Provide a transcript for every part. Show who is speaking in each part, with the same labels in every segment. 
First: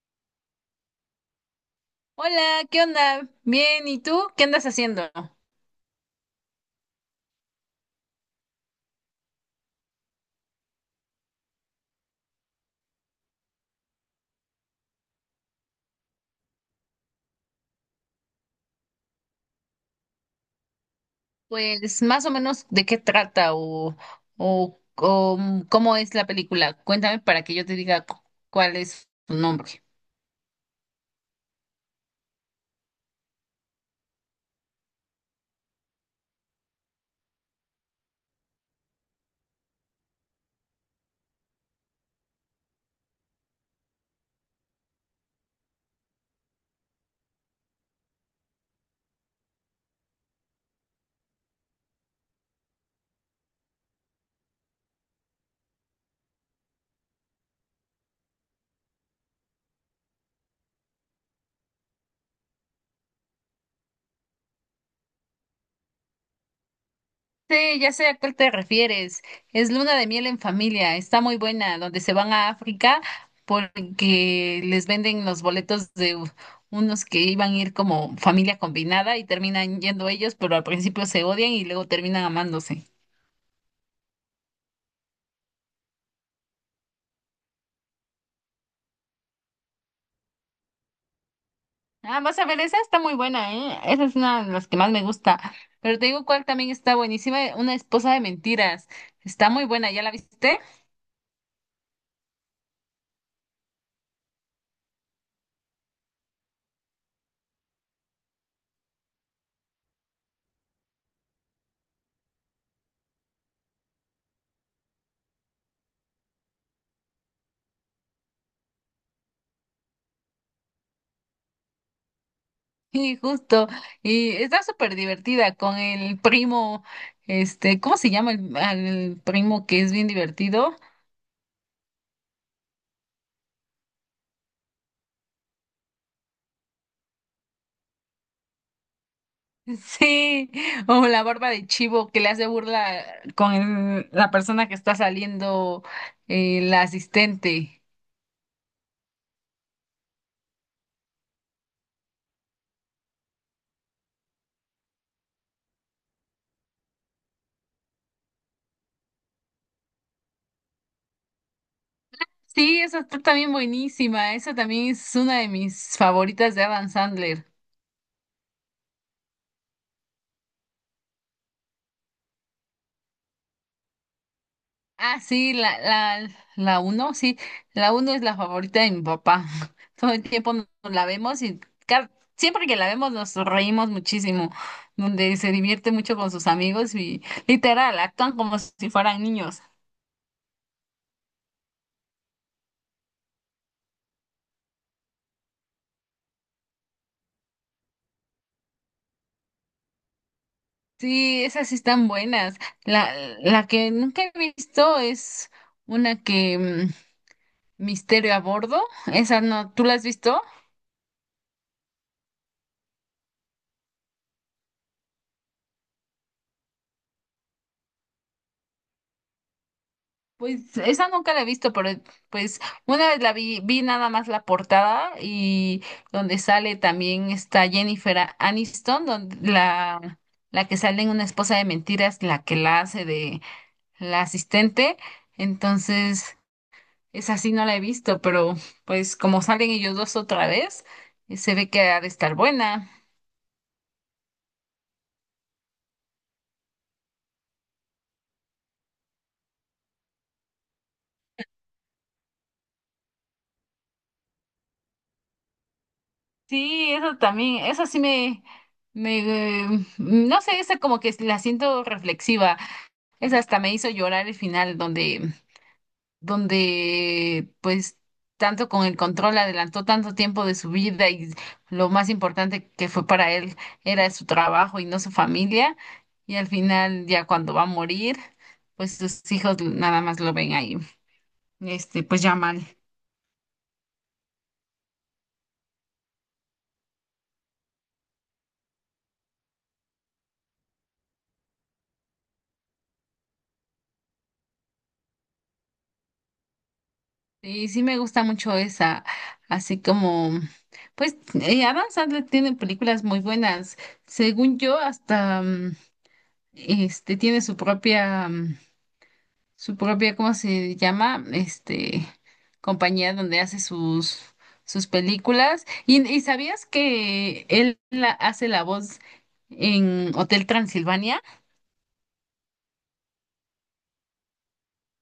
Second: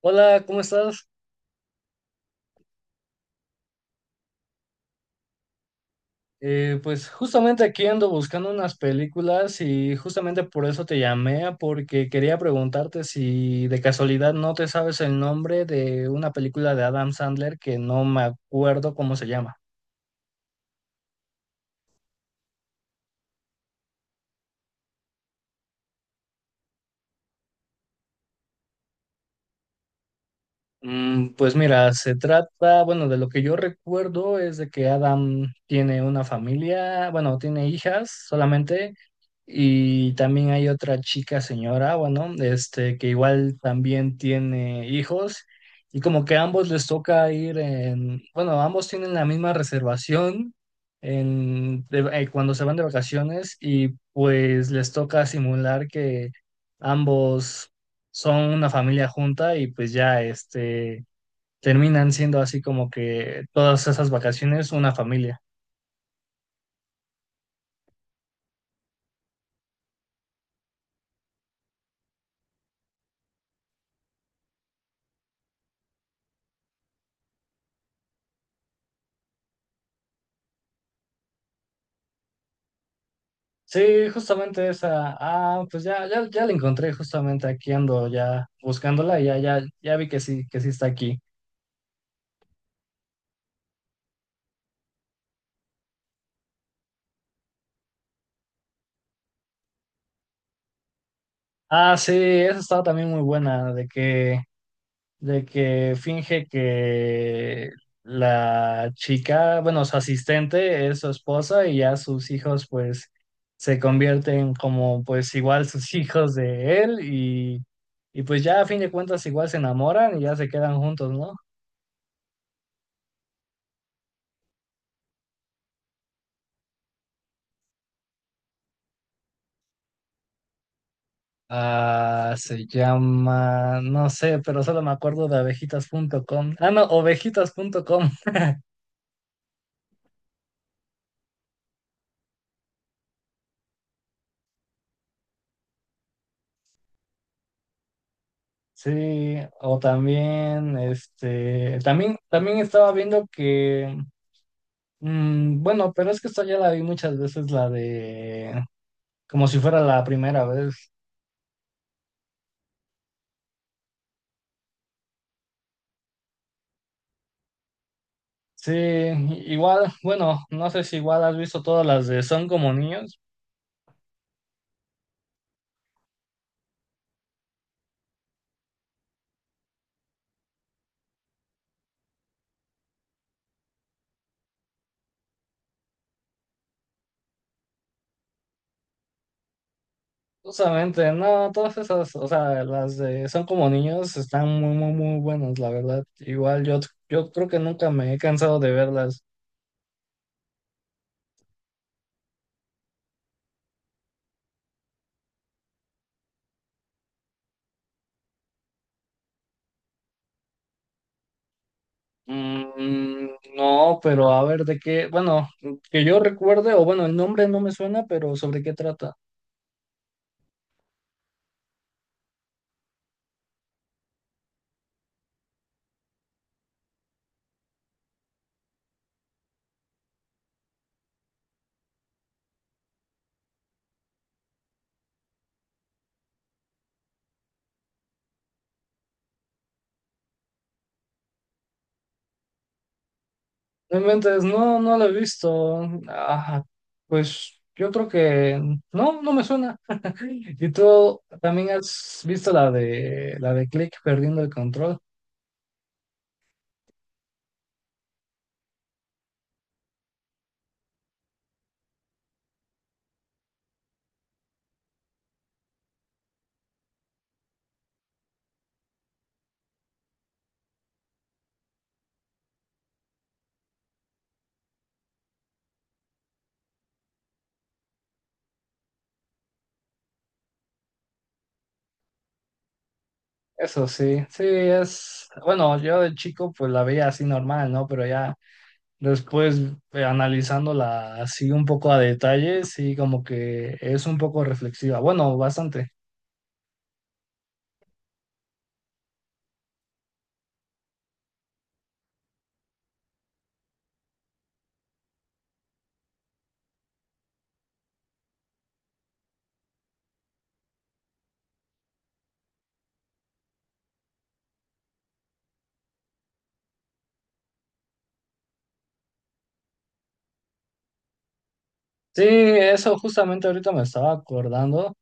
Speaker 1: Hola, ¿cómo estás?
Speaker 2: Hola, ¿qué onda? Bien, ¿y tú? ¿Qué andas haciendo?
Speaker 1: Pues justamente aquí ando buscando unas películas y justamente por eso te llamé, porque quería preguntarte si de casualidad no te sabes el nombre de una película de Adam Sandler que no me acuerdo cómo se llama.
Speaker 2: Pues más o menos de qué trata o cómo es la película. Cuéntame para que yo te diga cuál es su nombre.
Speaker 1: Pues mira, se trata, bueno, de lo que yo recuerdo es de que Adam tiene una familia, bueno, tiene hijas solamente, y también hay otra chica señora, bueno, que igual también tiene hijos, y como que a ambos les toca ir en, bueno, ambos tienen la misma reservación en, cuando se van de vacaciones, y pues les toca simular que ambos son una familia junta y pues ya terminan siendo así como que todas esas vacaciones una familia.
Speaker 2: Sí, ya sé a cuál te refieres. Es Luna de miel en familia. Está muy buena, donde se van a África porque les venden los boletos de unos que iban a ir como familia combinada y terminan yendo ellos, pero al principio se odian y luego terminan amándose.
Speaker 1: Sí, justamente esa. Ah, pues ya, ya, ya la encontré, justamente aquí ando ya buscándola, y ya, ya, ya vi que sí está aquí.
Speaker 2: Ah, vas a ver, esa está muy buena, ¿eh? Esa es una de las que más me gusta. Pero te digo cuál también está buenísima, Una esposa de mentiras. Está muy buena, ¿ya la viste?
Speaker 1: Ah, sí, esa estaba también muy buena, de que finge que la chica, bueno, su asistente es su esposa y ya sus hijos pues se convierten como, pues igual, sus hijos de él y pues ya a fin de cuentas igual se enamoran y ya se quedan juntos, ¿no?
Speaker 2: Y justo, y está súper divertida con el primo, este, ¿cómo se llama el, al primo que es bien divertido?
Speaker 1: Ah, se llama, no sé, pero solo me acuerdo de abejitas abejitas.com. Ah, no, ovejitas ovejitas.com.
Speaker 2: Sí, o la barba de chivo que le hace burla con la persona que está saliendo, la asistente.
Speaker 1: Sí, o también, también, también estaba viendo que. Bueno, pero es que esta ya la vi muchas veces, la de Como si fuera la primera vez.
Speaker 2: Sí, esa está también buenísima. Esa también es una de mis favoritas de Adam Sandler.
Speaker 1: Sí, igual, bueno, no sé si igual has visto todas las de Son como niños.
Speaker 2: Ah, sí, la uno, sí. La uno es la favorita de mi papá. Todo el tiempo nos la vemos y ca- siempre que la vemos nos reímos muchísimo. Donde se divierte mucho con sus amigos y literal, actúan como si fueran niños.
Speaker 1: Justamente, no, todas esas, o sea, las de Son como niños están muy, muy, muy buenas, la verdad. Igual yo, yo creo que nunca me he cansado de verlas.
Speaker 2: Sí, esas sí están buenas. La, la que nunca he visto es una que Misterio a bordo. Esa no, ¿tú la has visto?
Speaker 1: Mm, no, pero a ver, de qué, bueno, que yo recuerde, o bueno, el nombre no me suena, pero ¿sobre qué trata?
Speaker 2: Pues esa nunca la he visto, pero pues una vez la vi nada más la portada y donde sale también está Jennifer Aniston, donde la que sale en Una esposa de mentiras, la que la hace de la asistente. Entonces, esa sí no la he visto, pero pues como salen ellos dos otra vez, se ve que ha de estar buena.
Speaker 1: No inventes, no, no lo he visto. Ajá, pues yo creo que no, no me suena. ¿Y tú también has visto la de Click, perdiendo el control?
Speaker 2: Sí, eso también, eso sí me, no sé, esa como que la siento reflexiva. Esa hasta me hizo llorar el final donde pues tanto con el control adelantó tanto tiempo de su vida y lo más importante que fue para él era su trabajo y no su familia. Y al final ya cuando va a morir, pues sus hijos nada más lo ven ahí, este, pues ya mal.
Speaker 1: Eso sí, sí es, bueno, yo de chico pues la veía así normal, ¿no? Pero ya después, analizándola así un poco a detalle, sí, como que es un poco reflexiva. Bueno, bastante.
Speaker 2: Y sí me gusta mucho esa, así como, pues Adam Sandler tiene películas muy buenas. Según yo, este tiene su propia, su propia, ¿cómo se llama? Este, compañía donde hace sus películas. Y sabías que él hace la voz en Hotel Transilvania?
Speaker 1: Sí, eso justamente ahorita me estaba acordando,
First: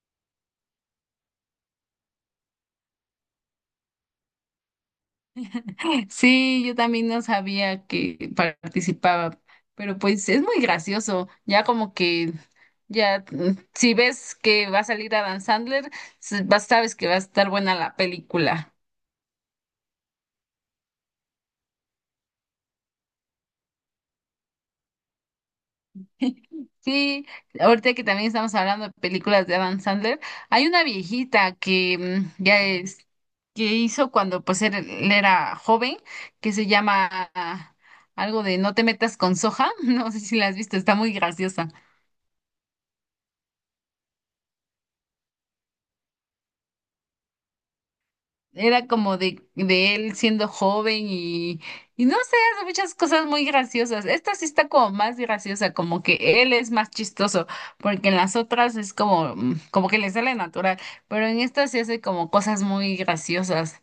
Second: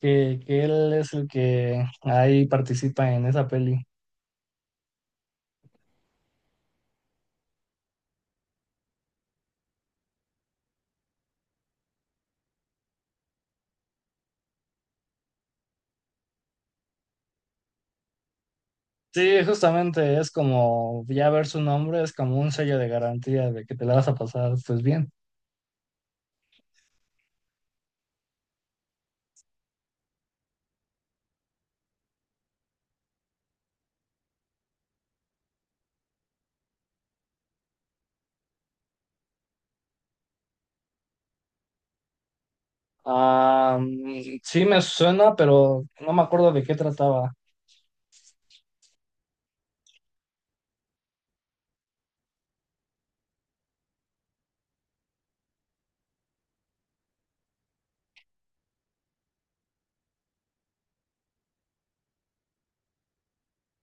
Speaker 1: que él es el que ahí participa en esa peli.
Speaker 2: Sí, yo también no sabía que participaba, pero pues es muy gracioso, ya como que... Ya, si ves que va a salir Adam Sandler, sabes que va a estar buena la película.
Speaker 1: Sí, justamente, es como ya ver su nombre es como un sello de garantía de que te la vas a pasar, pues, bien.
Speaker 2: Sí, ahorita que también estamos hablando de películas de Adam Sandler, hay una viejita que que hizo cuando pues él era joven, que se llama ah, algo de No te metas con soja, no sé si la has visto, está muy graciosa.
Speaker 1: Ah, sí me suena, pero no me acuerdo de qué trataba.
Speaker 2: Era como de él siendo joven y no sé, hace muchas cosas muy graciosas. Esta sí está como más graciosa, como que él es más chistoso, porque en las otras es como como que le sale natural, pero en esta sí hace como cosas muy graciosas.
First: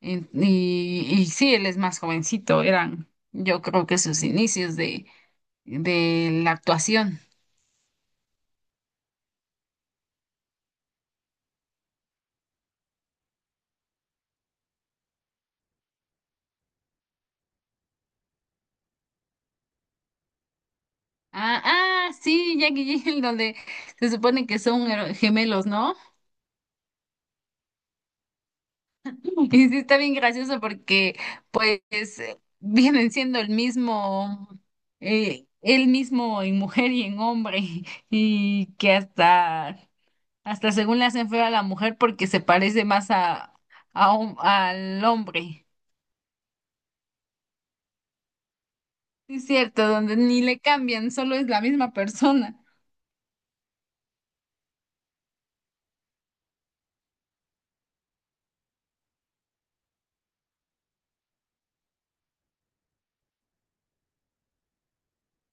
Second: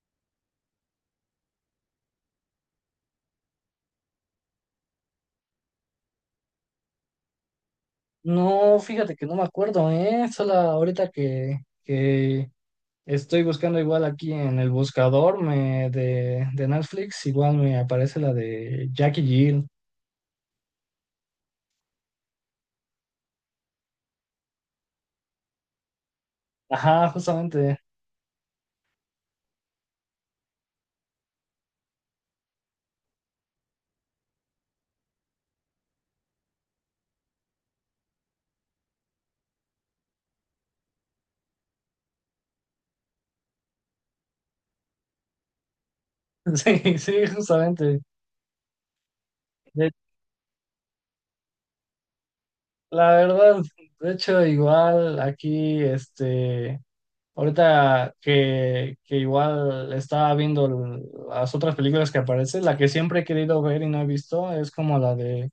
Speaker 2: Y sí, él es más jovencito, eran yo creo que sus inicios de la actuación.
Speaker 1: No, fíjate que no me acuerdo, ¿eh? Solo ahorita que estoy buscando, igual aquí en el buscador me, de Netflix, igual me aparece la de Jackie Jill.
Speaker 2: Ah, sí, Jackie y Jill, donde se supone que son gemelos, ¿no?
Speaker 1: Ajá, justamente.
Speaker 2: Y sí está bien gracioso porque pues vienen siendo el mismo en mujer y en hombre y que hasta según le hacen feo a la mujer porque se parece más a al hombre.
Speaker 1: Sí, sí, justamente.
Speaker 2: Sí, es cierto, donde ni le cambian, solo es la misma persona.
Speaker 1: La verdad, de hecho, igual aquí, ahorita que igual estaba viendo las otras películas que aparecen, la que siempre he querido ver y no he visto es como la de,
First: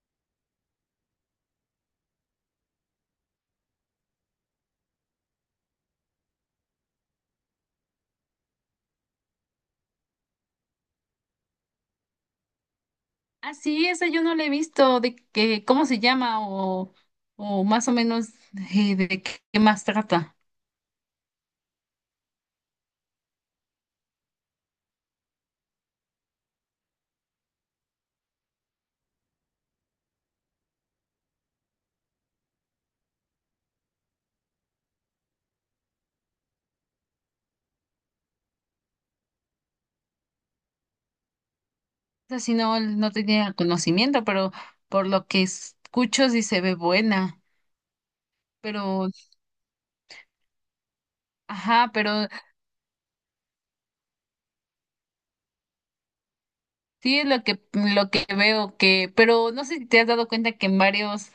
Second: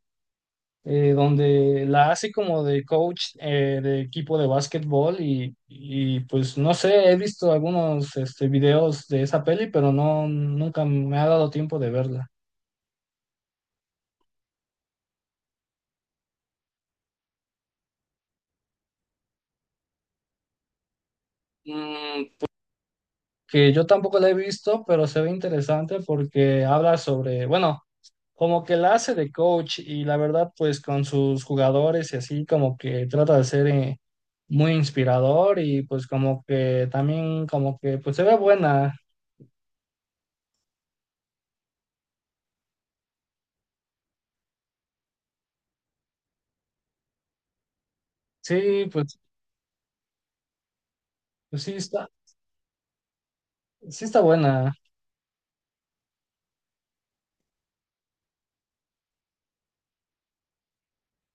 Speaker 1: donde la hace como de coach, de equipo de básquetbol y pues no sé, he visto algunos, videos de esa peli, pero no, nunca me ha dado tiempo de verla.
Speaker 2: Ah, sí, esa yo no la he visto de que cómo se llama o más o menos de qué más trata.
Speaker 1: Mm, que yo tampoco la he visto, pero se ve interesante porque habla sobre, bueno, como que la hace de coach, y la verdad, pues con sus jugadores y así, como que trata de ser, muy inspirador, y pues como que también, como que pues se ve buena.
Speaker 2: O sea, si no, no tenía conocimiento, pero por lo que escucho sí se ve buena.
Speaker 1: Sí,
Speaker 2: Pero,
Speaker 1: pues, pues
Speaker 2: ajá, pero
Speaker 1: sí está buena.
Speaker 2: sí es lo que veo que, pero no sé si te has dado cuenta que en varios,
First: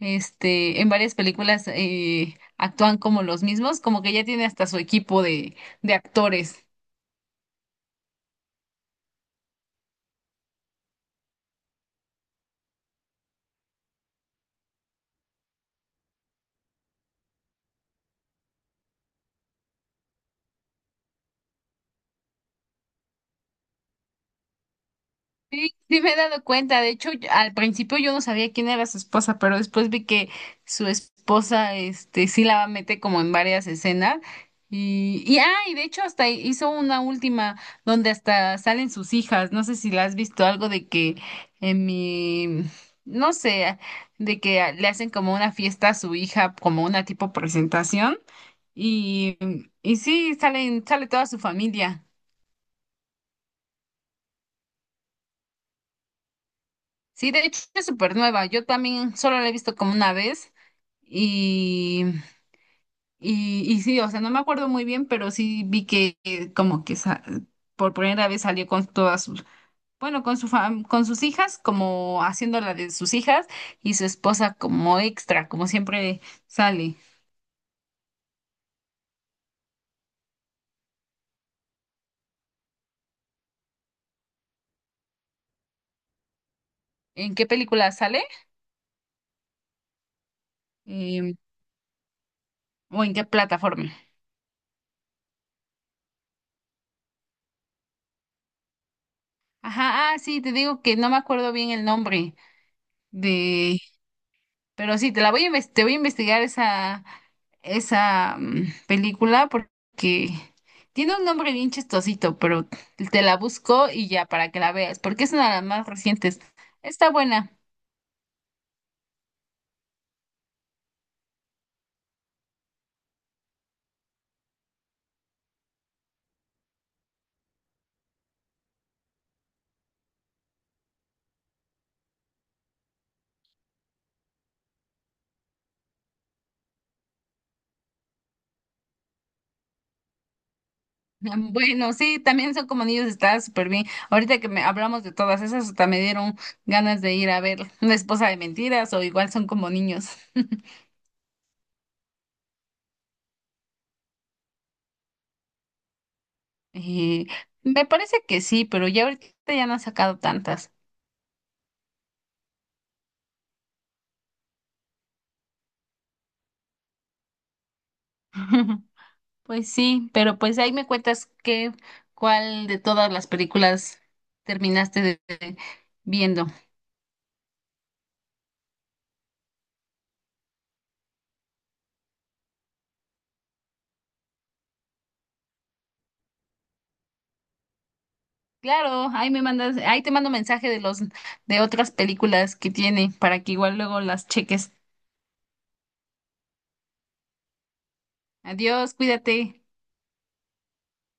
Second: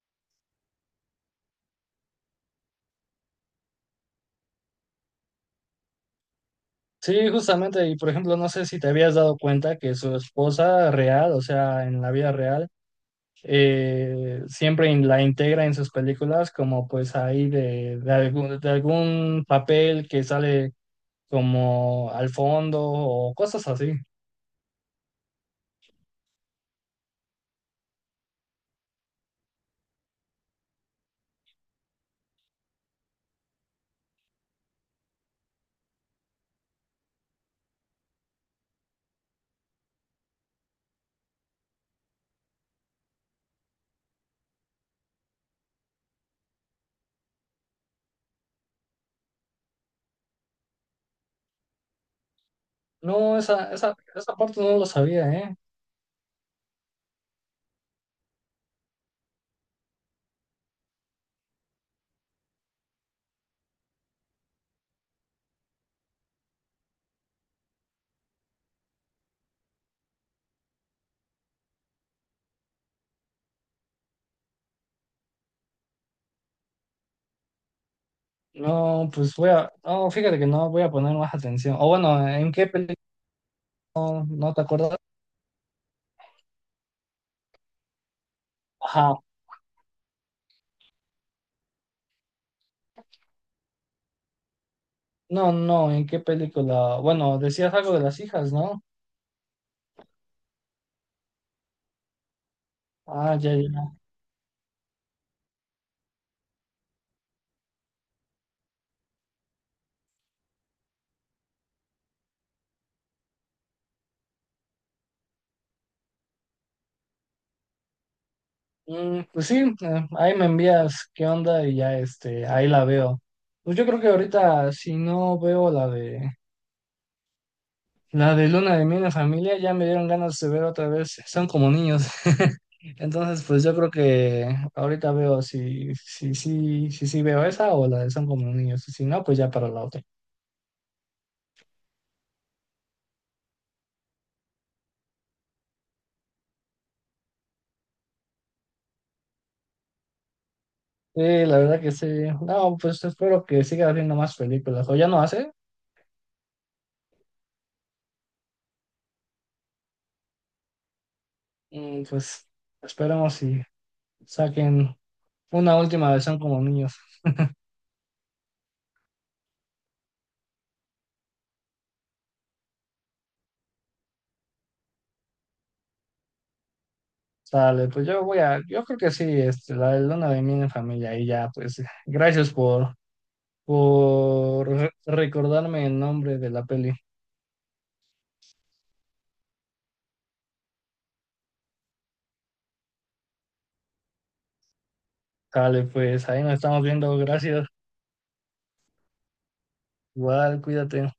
Speaker 2: este, en varias películas actúan como los mismos, como que ya tiene hasta su equipo de actores.
Speaker 1: Sí, justamente, y por ejemplo, no sé si te habías dado cuenta que su esposa real, o sea, en la vida real, siempre la integra en sus películas como pues ahí de algún papel que sale como al fondo o cosas así.
Speaker 2: Sí, sí me he dado cuenta. De hecho, yo- al principio yo no sabía quién era su esposa, pero después vi que su esposa, este, sí la mete como en varias escenas. Y de hecho hasta hizo una última donde hasta salen sus hijas. No sé si la has visto algo de que en mi, no sé, de que le hacen como una fiesta a su hija, como una tipo presentación. Y, y sí, salen, sale toda su familia.
Speaker 1: No, esa, esa parte no lo sabía, ¿eh?
Speaker 2: Sí, de hecho es súper nueva. Yo también solo la he visto como una vez y, y sí, o sea, no me acuerdo muy bien, pero sí vi que como que por primera vez salió con todas sus, bueno, con su con sus hijas, como haciendo la de sus hijas y su esposa como extra, como siempre sale.
Speaker 1: No, pues voy a, no, fíjate que no voy a poner más atención. O bueno, ¿en qué película? No, no te acuerdas.
Speaker 2: ¿En qué película sale?
Speaker 1: Ajá.
Speaker 2: Em, ¿o en qué plataforma?
Speaker 1: No, no, ¿en qué película? Bueno, decías algo de las hijas, ¿no?
Speaker 2: Ajá, ah, sí, te digo que no me acuerdo bien el nombre.
Speaker 1: Ah, ya, ya.
Speaker 2: Pero sí, te la voy a te voy a investigar esa, esa película porque tiene un nombre bien chistosito, pero te la busco y ya para que la veas, porque es una de las más recientes. Está buena.
Speaker 1: Pues sí, ahí me envías qué onda y ya, ahí la veo. Pues yo creo que ahorita, si no veo la de la de luna de miel en familia, ya me dieron ganas de ver otra vez Son como niños. Entonces, pues yo creo que ahorita veo si veo esa o la de Son como niños. Y si no, pues ya para la otra.
Speaker 2: Bueno, sí, también son como niños, está súper bien. Ahorita que me hablamos de todas esas, hasta me dieron ganas de ir a ver una esposa de mentiras o igual son como niños.
Speaker 1: Sí, la verdad que sí. No, pues espero que siga haciendo más películas. O ya no hace.
Speaker 2: Eh, Me parece que sí, pero ya ahorita ya no han sacado tantas.
Speaker 1: Pues esperemos y saquen una última de Son como niños.
Speaker 2: Pues sí, pero pues ahí me cuentas cuál de todas las películas terminaste de viendo.
Speaker 1: Sale, pues yo voy a, yo creo que sí, la de luna de miel en familia, y ya, pues gracias por recordarme el nombre de la peli.
Speaker 2: Claro, ahí me mandas, ahí te mando mensaje de los de otras películas que tiene para que igual luego las cheques.
Speaker 1: Dale, pues ahí nos estamos viendo, gracias.
Speaker 2: Adiós, cuídate.
Speaker 1: Igual, cuídate.